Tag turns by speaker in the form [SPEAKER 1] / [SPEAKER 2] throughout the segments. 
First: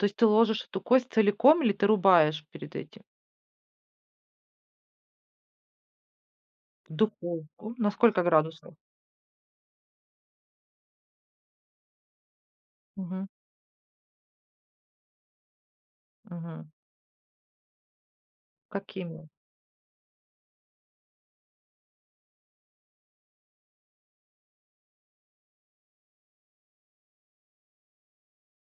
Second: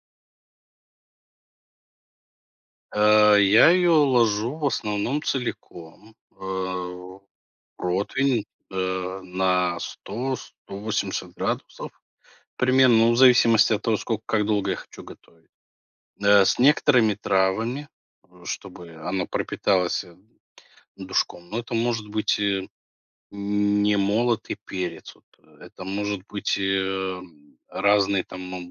[SPEAKER 1] То есть ты ложишь эту кость целиком, или ты рубаешь перед этим?
[SPEAKER 2] Э, я её ложу в основном целиком,
[SPEAKER 1] В
[SPEAKER 2] э,
[SPEAKER 1] духовку. На сколько
[SPEAKER 2] протвень,
[SPEAKER 1] градусов?
[SPEAKER 2] э, на 100-180 градусов примерно. Ну, в
[SPEAKER 1] Мгм.
[SPEAKER 2] зависимости от того, сколько как долго я хочу готовить. Э, с
[SPEAKER 1] Мгм.
[SPEAKER 2] некоторыми травами, э, чтобы она
[SPEAKER 1] Какими?
[SPEAKER 2] пропиталась, э, душком, но это может быть, э, н не молотый перец вот, э. Это может быть, э, разные там, моб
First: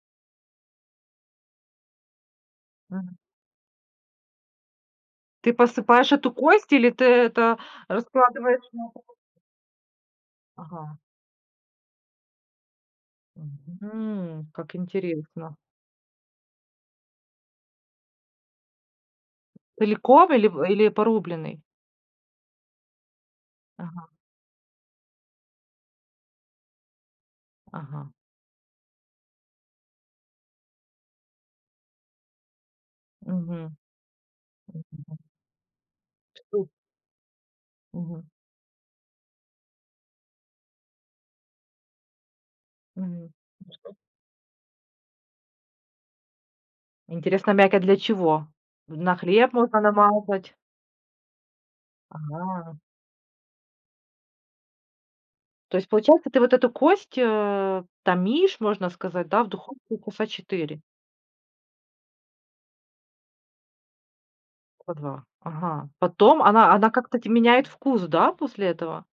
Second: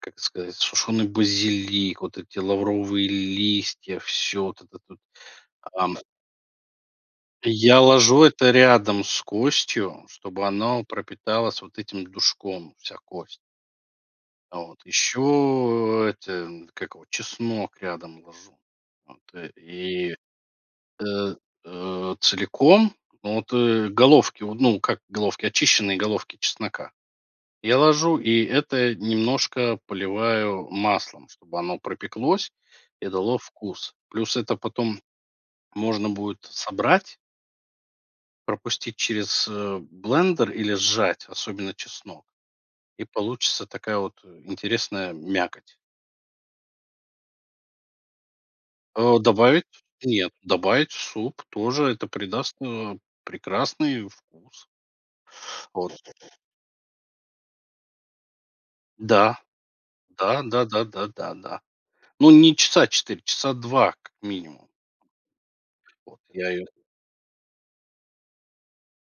[SPEAKER 2] как сказать, сушёный базилик, вот эти лавровые
[SPEAKER 1] Мгм.
[SPEAKER 2] листья, всё вот этот вот.
[SPEAKER 1] Ты
[SPEAKER 2] Ам
[SPEAKER 1] посыпаешь эту кость или ты это
[SPEAKER 2] я ложу это
[SPEAKER 1] раскладываешь на
[SPEAKER 2] рядом
[SPEAKER 1] противне.
[SPEAKER 2] с костью, чтобы оно
[SPEAKER 1] Ага.
[SPEAKER 2] пропиталась вот этим душком, вся кость.
[SPEAKER 1] Мгм, как
[SPEAKER 2] Вот.
[SPEAKER 1] интересно.
[SPEAKER 2] Ещё, э, это, как его, чеснок рядом ложу, вот. И,
[SPEAKER 1] Целиком или в или
[SPEAKER 2] э,
[SPEAKER 1] порубленный?
[SPEAKER 2] э, целиком вот, э,
[SPEAKER 1] Ага.
[SPEAKER 2] головки вот, ну, как головки- очищенные головки чеснока. Я
[SPEAKER 1] Ага.
[SPEAKER 2] ложу и это немножко поливаю маслом, чтобы оно пропеклось и дало
[SPEAKER 1] Мгм.
[SPEAKER 2] вкус. Плюс это потом
[SPEAKER 1] Мгм.
[SPEAKER 2] можно будет
[SPEAKER 1] Что.
[SPEAKER 2] собрать
[SPEAKER 1] Мгм.
[SPEAKER 2] пропустить через, э, блендер или сжать, особенно чеснок, и
[SPEAKER 1] Мгм. И
[SPEAKER 2] получится
[SPEAKER 1] что?
[SPEAKER 2] такая вот интересная мякоть.
[SPEAKER 1] Интересно, мякоть для чего? На
[SPEAKER 2] Э,
[SPEAKER 1] хлеб
[SPEAKER 2] добавить
[SPEAKER 1] можно
[SPEAKER 2] нет,
[SPEAKER 1] намазать?
[SPEAKER 2] добавить суп- тоже это придаст,
[SPEAKER 1] Ага.
[SPEAKER 2] э, прекрасный вкус.
[SPEAKER 1] То есть,
[SPEAKER 2] Вот.
[SPEAKER 1] получается, ты вот эту кость, э, томишь, можно сказать,
[SPEAKER 2] Да.
[SPEAKER 1] да, в духовке часа
[SPEAKER 2] Да да
[SPEAKER 1] 4?
[SPEAKER 2] да да да. Но не часа 4, часа 2 как минимум.
[SPEAKER 1] По 2, ага.
[SPEAKER 2] Вот.
[SPEAKER 1] Потом
[SPEAKER 2] Я её.
[SPEAKER 1] она она как-то т меняет вкус, да, после этого?